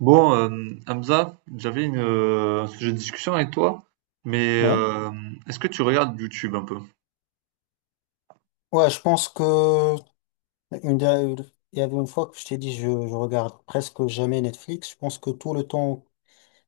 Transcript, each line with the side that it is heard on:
right: Bon, euh, Hamza, j'avais un sujet de discussion avec toi, mais
left: Ouais.
right: est-ce que tu regardes YouTube un peu?
left: Ouais, je pense que une der- il y avait une fois que je t'ai dit je regarde presque jamais Netflix. Je pense que tout le temps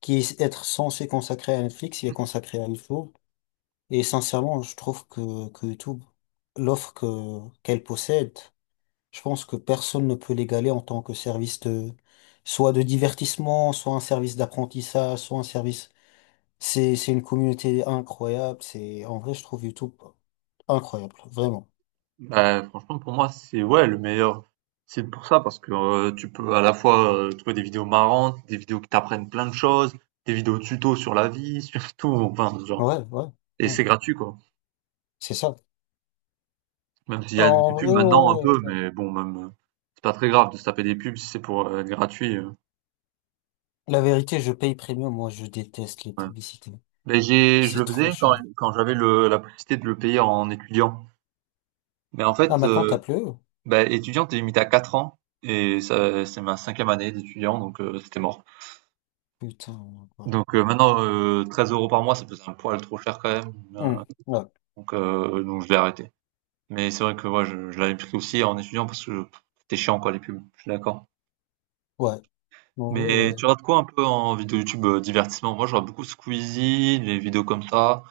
left: qui est être censé consacré à Netflix, il est consacré à YouTube. Et sincèrement, je trouve que YouTube, l'offre que qu'elle possède, je pense que personne ne peut l'égaler en tant que service de soit de divertissement, soit un service d'apprentissage, soit un service c'est une communauté incroyable. C'est, en vrai, je trouve YouTube incroyable. Vraiment.
right: Bah, franchement, pour moi, c'est ouais le meilleur site pour ça parce que tu peux à la fois trouver des vidéos marrantes, des vidéos qui t'apprennent plein de choses, des vidéos tuto sur la vie, surtout, enfin, genre,
left: Ouais, ouais,
right: et c'est
left: ouais.
right: gratuit quoi.
left: C'est ça.
right: Même s'il y a
left: En
right: des pubs maintenant un
left: vrai,
right: peu,
left: ouais.
right: mais bon, même c'est pas très grave de se taper des pubs si c'est pour être gratuit.
left: La vérité, je paye premium. Moi, je déteste les
right: Ouais.
left: publicités.
right: Mais je le
left: C'est trop
right: faisais
left: chiant.
right: quand j'avais la possibilité de le payer en étudiant. Mais en fait,
left: Ah, maintenant, t'as
right: heu,
left: plus? Eux.
right: bah, étudiant, t'es limité à 4 ans et ça c'est ma cinquième année d'étudiant donc c'était mort.
left: Putain. Ouais.
right: Donc maintenant, 13 € par mois, ça faisait un poil trop cher quand même,
left: Ouais.
right: donc je l'ai arrêté. Mais c'est vrai que moi je l'avais pris aussi en étudiant parce que c'était chiant quoi les pubs, je suis d'accord.
left: Ouais. En vrai,
right: Mais
left: ouais.
right: tu regardes quoi un peu en vidéo YouTube, divertissement? Moi, je regarde beaucoup Squeezie, les vidéos comme ça,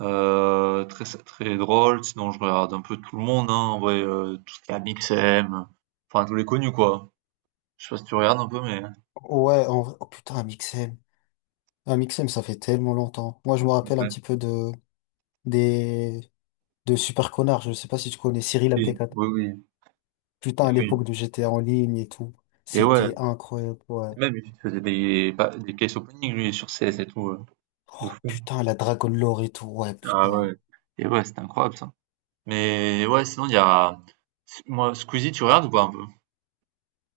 right: très très drôle. Sinon, je regarde un peu tout le monde, hein, en vrai, tout ce qui est Amixem, enfin tous les connus quoi. Je sais pas si tu regardes un peu, mais
left: Ouais, en vrai. Oh putain, un XM. Un XM, ça fait tellement longtemps. Moi, je me rappelle un
right: ouais.
left: petit peu des, de Super Connard. Je sais pas si tu connais Cyril mp.
right: Oui, oui, oui,
left: Putain,
right: et
left: à
right: oui,
left: l'époque de GTA en ligne et tout,
right: et ouais,
left: c'était incroyable, ouais.
right: et même il faisait des case opening lui sur CS et tout, de fou.
left: Putain, la Dragon Lore et tout, ouais,
right: Ah ouais,
left: putain.
right: et ouais, c'était incroyable ça. Mais ouais, sinon il y a, moi, Squeezie, tu regardes ou pas un peu?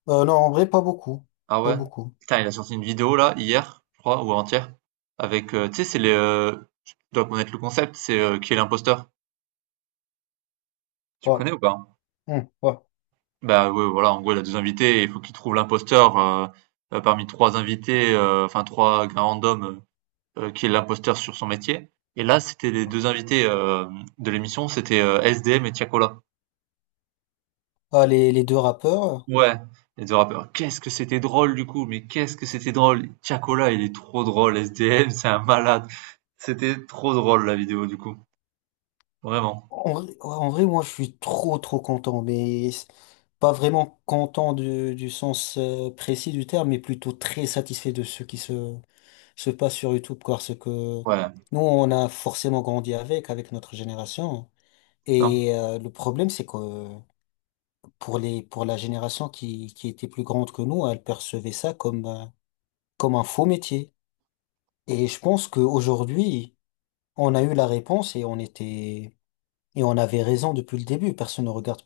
left: Non, en vrai, pas beaucoup.
right: Ah
left: Pas
right: ouais?
left: beaucoup.
right: Putain, il a sorti une vidéo là, hier, je crois, ou avant-hier, avec, tu sais, tu dois connaître le concept, c'est qui est l'imposteur. Tu
left: Ouais,
right: connais ou pas?
left: hmm, ouais.
right: Bah ouais, voilà, en gros, il a 2 invités, et il faut qu'il trouve l'imposteur parmi 3 invités, enfin 3 gars randoms, qui est l'imposteur sur son métier. Et là, c'était les 2 invités, de l'émission, c'était, SDM et Tiakola.
left: Ah, les deux rappeurs,
right: Ouais, les 2 rappeurs. Qu'est-ce que c'était drôle du coup, mais qu'est-ce que c'était drôle! Tiakola, il est trop drôle, SDM c'est un malade. C'était trop drôle la vidéo du coup, vraiment.
left: en vrai, ouais, en vrai, moi, je suis trop, trop content, mais c'est pas vraiment content du sens précis du terme, mais plutôt très satisfait de ce qui se passe sur YouTube, quoi, parce que
right: Ouais,
left: nous, on a forcément grandi avec notre génération.
right: putain,
left: Et le problème, c'est que pour la génération qui était plus grande que nous, elle percevait ça comme un faux métier. Et je pense qu'aujourd'hui, on a eu la réponse et et on avait raison depuis le début.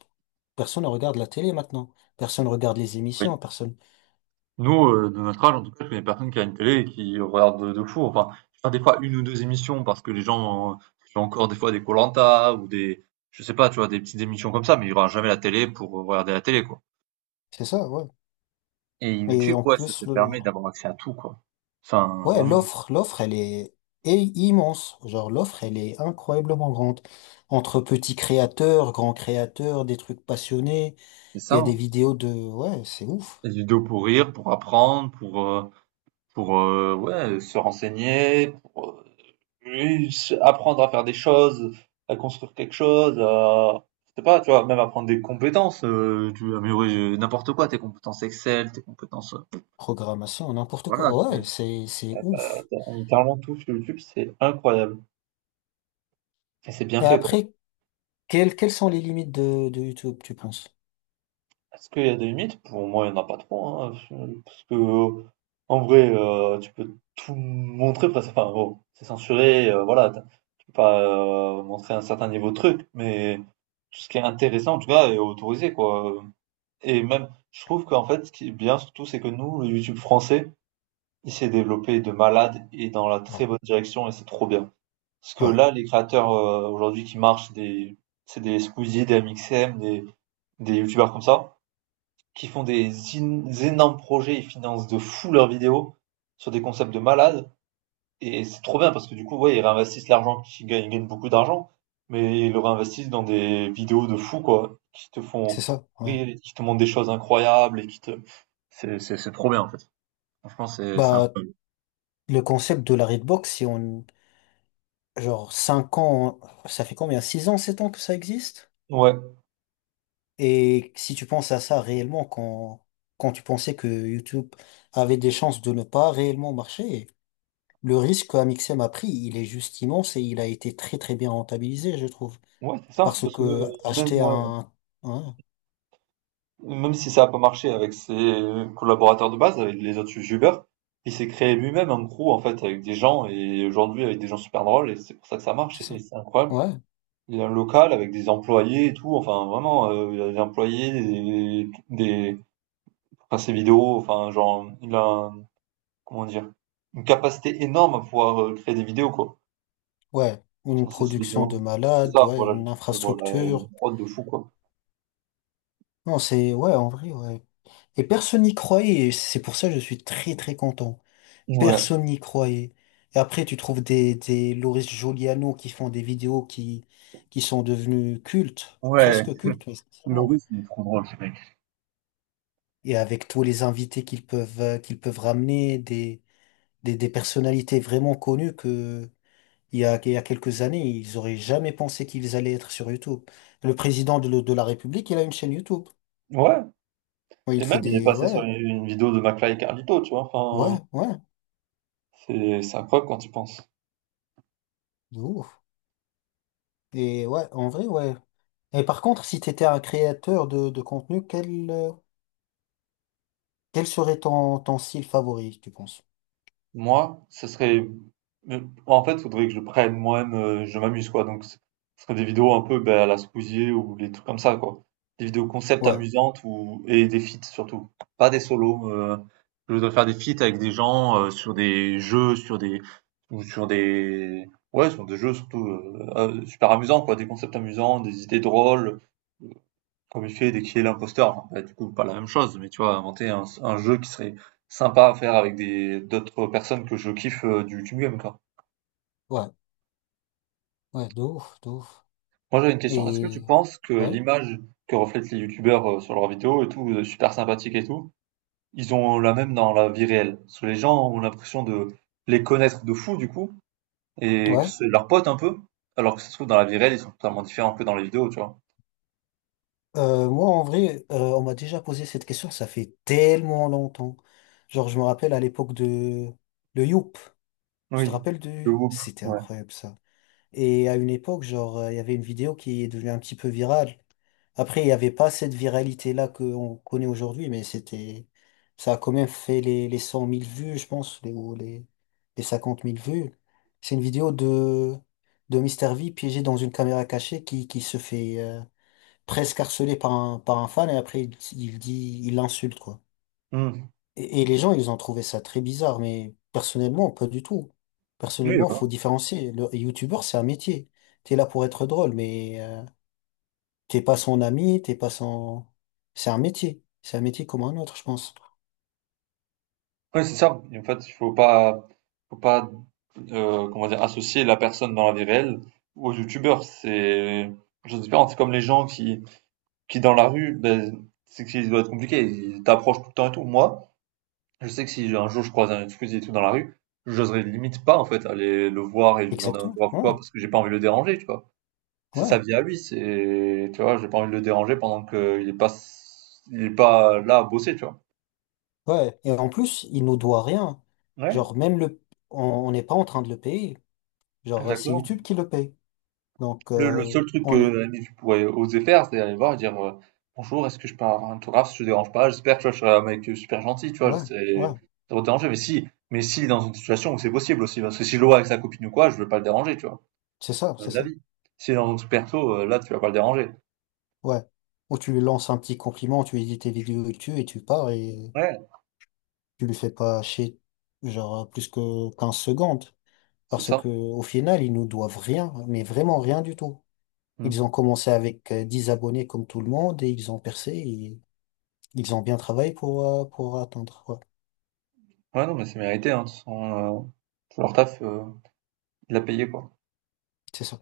left: Personne ne regarde la télé maintenant. Personne ne regarde les
right: oui.
left: émissions, personne.
right: Nous, de notre âge en tout cas, je connais personne qui a une télé et qui regarde de fou. Enfin, je regarde des fois une ou 2 émissions parce que les gens, font encore des fois des koh-lanta ou des je sais pas, tu vois, des petites émissions comme ça, mais il y aura jamais la télé pour regarder la télé, quoi.
left: C'est ça, ouais.
right: Et
left: Et
right: YouTube,
left: en
right: ouais, ça te
left: plus,
right: permet d'avoir accès à tout, quoi. Enfin, vraiment,
left: l'offre, est immense. Genre, l'offre, elle est incroyablement grande. Entre petits créateurs, grands créateurs, des trucs passionnés,
right: c'est
left: il
right: ça,
left: y a des
right: hein.
left: vidéos ouais, c'est ouf.
right: Des vidéos pour rire, pour apprendre, pour ouais, se renseigner, pour oui, se apprendre à faire des choses, à construire quelque chose, à je sais pas, tu vois, même apprendre des compétences, tu veux améliorer, n'importe quoi, tes compétences Excel, tes compétences,
left: Programmation, n'importe
right: voilà,
left: quoi. Ouais,
right: tu
left: c'est
right: as
left: ouf.
right: littéralement tout sur YouTube, c'est incroyable et c'est bien
left: Et
right: fait, quoi.
left: après, quelles sont les limites de YouTube, tu penses?
right: Est-ce qu'il y a des limites? Pour moi, il n'y en a pas trop, hein, parce que en vrai, tu peux tout montrer presque. Enfin, bon, c'est censuré, voilà, tu peux pas montrer un certain niveau de truc, mais tout ce qui est intéressant, en tout cas, est autorisé, quoi. Et même, je trouve qu'en fait, ce qui est bien surtout, c'est que nous, le YouTube français, il s'est développé de malade et dans la très
left: Ouais,
right: bonne direction, et c'est trop bien. Parce que
left: ouais,
right: là, les créateurs aujourd'hui qui marchent, c'est des Squeezie, des MXM, des YouTubeurs comme ça qui font des énormes projets, ils financent de fou leurs vidéos sur des concepts de malades. Et c'est trop bien parce que du coup, ouais, ils réinvestissent l'argent qu'ils gagnent, ils gagnent beaucoup d'argent, mais ils le réinvestissent dans des vidéos de fou, quoi, qui te font
left: c'est ça, ouais.
right: rire, et qui te montrent des choses incroyables et qui te. C'est trop bien en fait. Franchement, c'est
left: Bah,
right: incroyable.
left: le concept de la Redbox, si on, genre, 5 ans, ça fait combien? 6 ans, 7 ans que ça existe?
right: Ouais,
left: Et si tu penses à ça réellement quand tu pensais que YouTube avait des chances de ne pas réellement marcher, le risque qu'Amixem a pris, il est juste immense et il a été très très bien rentabilisé, je trouve.
right: ouais, c'est ça.
left: Parce
right: Parce que
left: que
right: même
left: acheter
right: moi,
left: un-
right: même si ça a pas marché avec ses collaborateurs de base, avec les autres youtubeurs, il s'est créé lui-même un crew en fait avec des gens et aujourd'hui avec des gens super drôles et c'est pour ça que ça marche
left: C'est
right: et
left: ça?
right: c'est incroyable.
left: Ouais,
right: Il y a un local avec des employés et tout, enfin vraiment, il y a des employés, enfin ses vidéos, enfin genre comment dire, une capacité énorme à pouvoir créer des vidéos quoi,
left: ouais.
right: pour
left: Une
right: financer ses
left: production
right: vidéos.
left: de
right: C'est
left: malade,
right: ça,
left: ouais,
right: voilà,
left: une
right: voilà, une
left: infrastructure.
right: prod de fou quoi.
left: Non, c'est, ouais, en vrai, ouais. Et personne n'y croyait, et c'est pour ça que je suis très très content.
right: Ouais.
left: Personne n'y croyait. Et après, tu trouves des Loris Giuliano qui font des vidéos qui sont devenues cultes, presque cultes, mais sincèrement.
right: Le-
left: Et avec tous les invités qu'ils peuvent ramener, des personnalités vraiment connues que, il y a quelques années, ils auraient jamais pensé qu'ils allaient être sur YouTube. Le président de la République, il a une chaîne YouTube.
right: ouais.
left: Ouais,
right: Et
left: il fait
right: même, il est
left: des.
right: passé sur
left: Ouais,
right: les- une vidéo de McFly et Carlito, tu vois.
left: ouais,
right: Enfin,
left: ouais,
right: c'est incroyable quand tu penses.
left: de ouf. Et ouais, en vrai, ouais. Et par contre, si tu étais un créateur de contenu, quel serait ton style favori, tu penses?
right: Moi, ce serait. euh, En fait, il faudrait que je prenne moi-même, je m'amuse, quoi. Donc, ce serait des vidéos un peu ben, à la Spousier ou des trucs comme ça, quoi. Des vidéos concept
left: Ouais,
right: amusantes ou... et des feats surtout. Pas des solos. Je dois faire des feats avec des gens sur des jeux, sur des. Ou sur des. Ouais, sur des jeux surtout, super amusants, quoi. Des concepts amusants, des idées drôles. Comme il fait dès qu'il est l'imposteur, enfin, bah, du coup, pas la même chose, mais tu vois, inventer un jeu qui serait sympa à faire avec des d'autres personnes que je kiffe du YouTube Game, quoi.
left: ouais, ouais, de ouf, de ouf.
right: Moi, j'avais une question. Est-ce que tu
left: Et.
right: penses que
left: Ouais,
right: l'image que reflètent les youtubeurs sur leurs vidéos et tout, super sympathique et tout, ils ont la même dans la vie réelle? Parce que les gens ont l'impression de les connaître de fou, du coup, et que
left: ouais.
right: c'est leurs potes un peu, alors que ça se trouve, dans la vie réelle, ils sont totalement différents que dans les vidéos, tu vois.
left: Moi, en vrai, on m'a déjà posé cette question, ça fait tellement longtemps. Genre, je me rappelle à l'époque de. Le Youp. Tu te
right: Oui,
left: rappelles de.
right: le groupe,
left: C'était
right: ouais.
left: incroyable ça. Et à une époque, genre, il y avait une vidéo qui est devenue un petit peu virale. Après, il n'y avait pas cette viralité-là qu'on connaît aujourd'hui, mais c'était. Ça a quand même fait les 100 000 vues, je pense, ou les 50 000 vues. C'est une vidéo de Mister V piégé dans une caméra cachée qui se fait presque harceler par un fan et après, il dit, il l'insulte, quoi.
right: Hmm.
left: Et les gens, ils ont trouvé ça très bizarre, mais personnellement, pas du tout.
right: Oui,
left: Personnellement,
right: voilà.
left: faut différencier. Le youtubeur, c'est un métier. T'es là pour être drôle, mais t'es pas son ami, t'es pas son. C'est un métier. C'est un métier comme un autre, je pense.
right: Ouais, c'est ça. Et en fait, il faut pas comment dire? Associer la personne dans la vie réelle aux youtubeurs. C'est chose différente. C'est comme les gens qui dans la rue, ben c'est que ça doit être compliqué, ils t'approchent tout le temps et tout. Moi, je sais que si un jour je croise un Squeezie et tout dans la rue, j'oserais limite pas en fait aller le voir et lui demander un
left: Exactement.
right: autographe ou
left: Ouais,
right: quoi, parce que j'ai pas envie de le déranger, tu vois? C'est sa
left: ouais,
right: vie à lui, c'est tu vois? J'ai pas envie de le déranger pendant qu'il est pas il est pas là à bosser, tu vois?
left: ouais. Et en plus, il nous doit rien.
right: Ouais,
left: Genre, même le. On on n'est pas en train de le payer. Genre, c'est
right: exactement.
left: YouTube qui le paye. Donc,
right: Le seul truc que
left: on est.
right: l'ami pourrait oser faire, c'est aller voir et dire Bonjour, est-ce que je peux avoir un autographe si je te dérange pas? J'espère, tu vois, je serai un mec super gentil, tu vois,
left: Ouais, ouais.
right: c'est ça va te déranger. Mais si, dans une situation où c'est possible aussi, parce que si je le vois avec sa copine ou quoi, je veux pas le déranger, tu vois,
left: C'est ça, c'est
right: de la
left: ça.
right: vie. Si dans un truc perso, là, tu vas pas le déranger.
left: Ouais. Ou tu lui lances un petit compliment, tu lui dis tes vidéos et tu pars et.
right: Ouais,
left: Tu le fais pas chez genre plus que 15 secondes
right: c'est
left: parce
right: ça.
left: que au final ils nous doivent rien mais vraiment rien du tout. Ils
right: Mm.
left: ont commencé avec 10 abonnés comme tout le monde et ils ont percé et ils ont bien travaillé pour atteindre. Ouais,
right: Ouais, non, mais c'est mérité, hein, de toute façon, leur taf, il l'a payé, quoi.
left: c'est ça.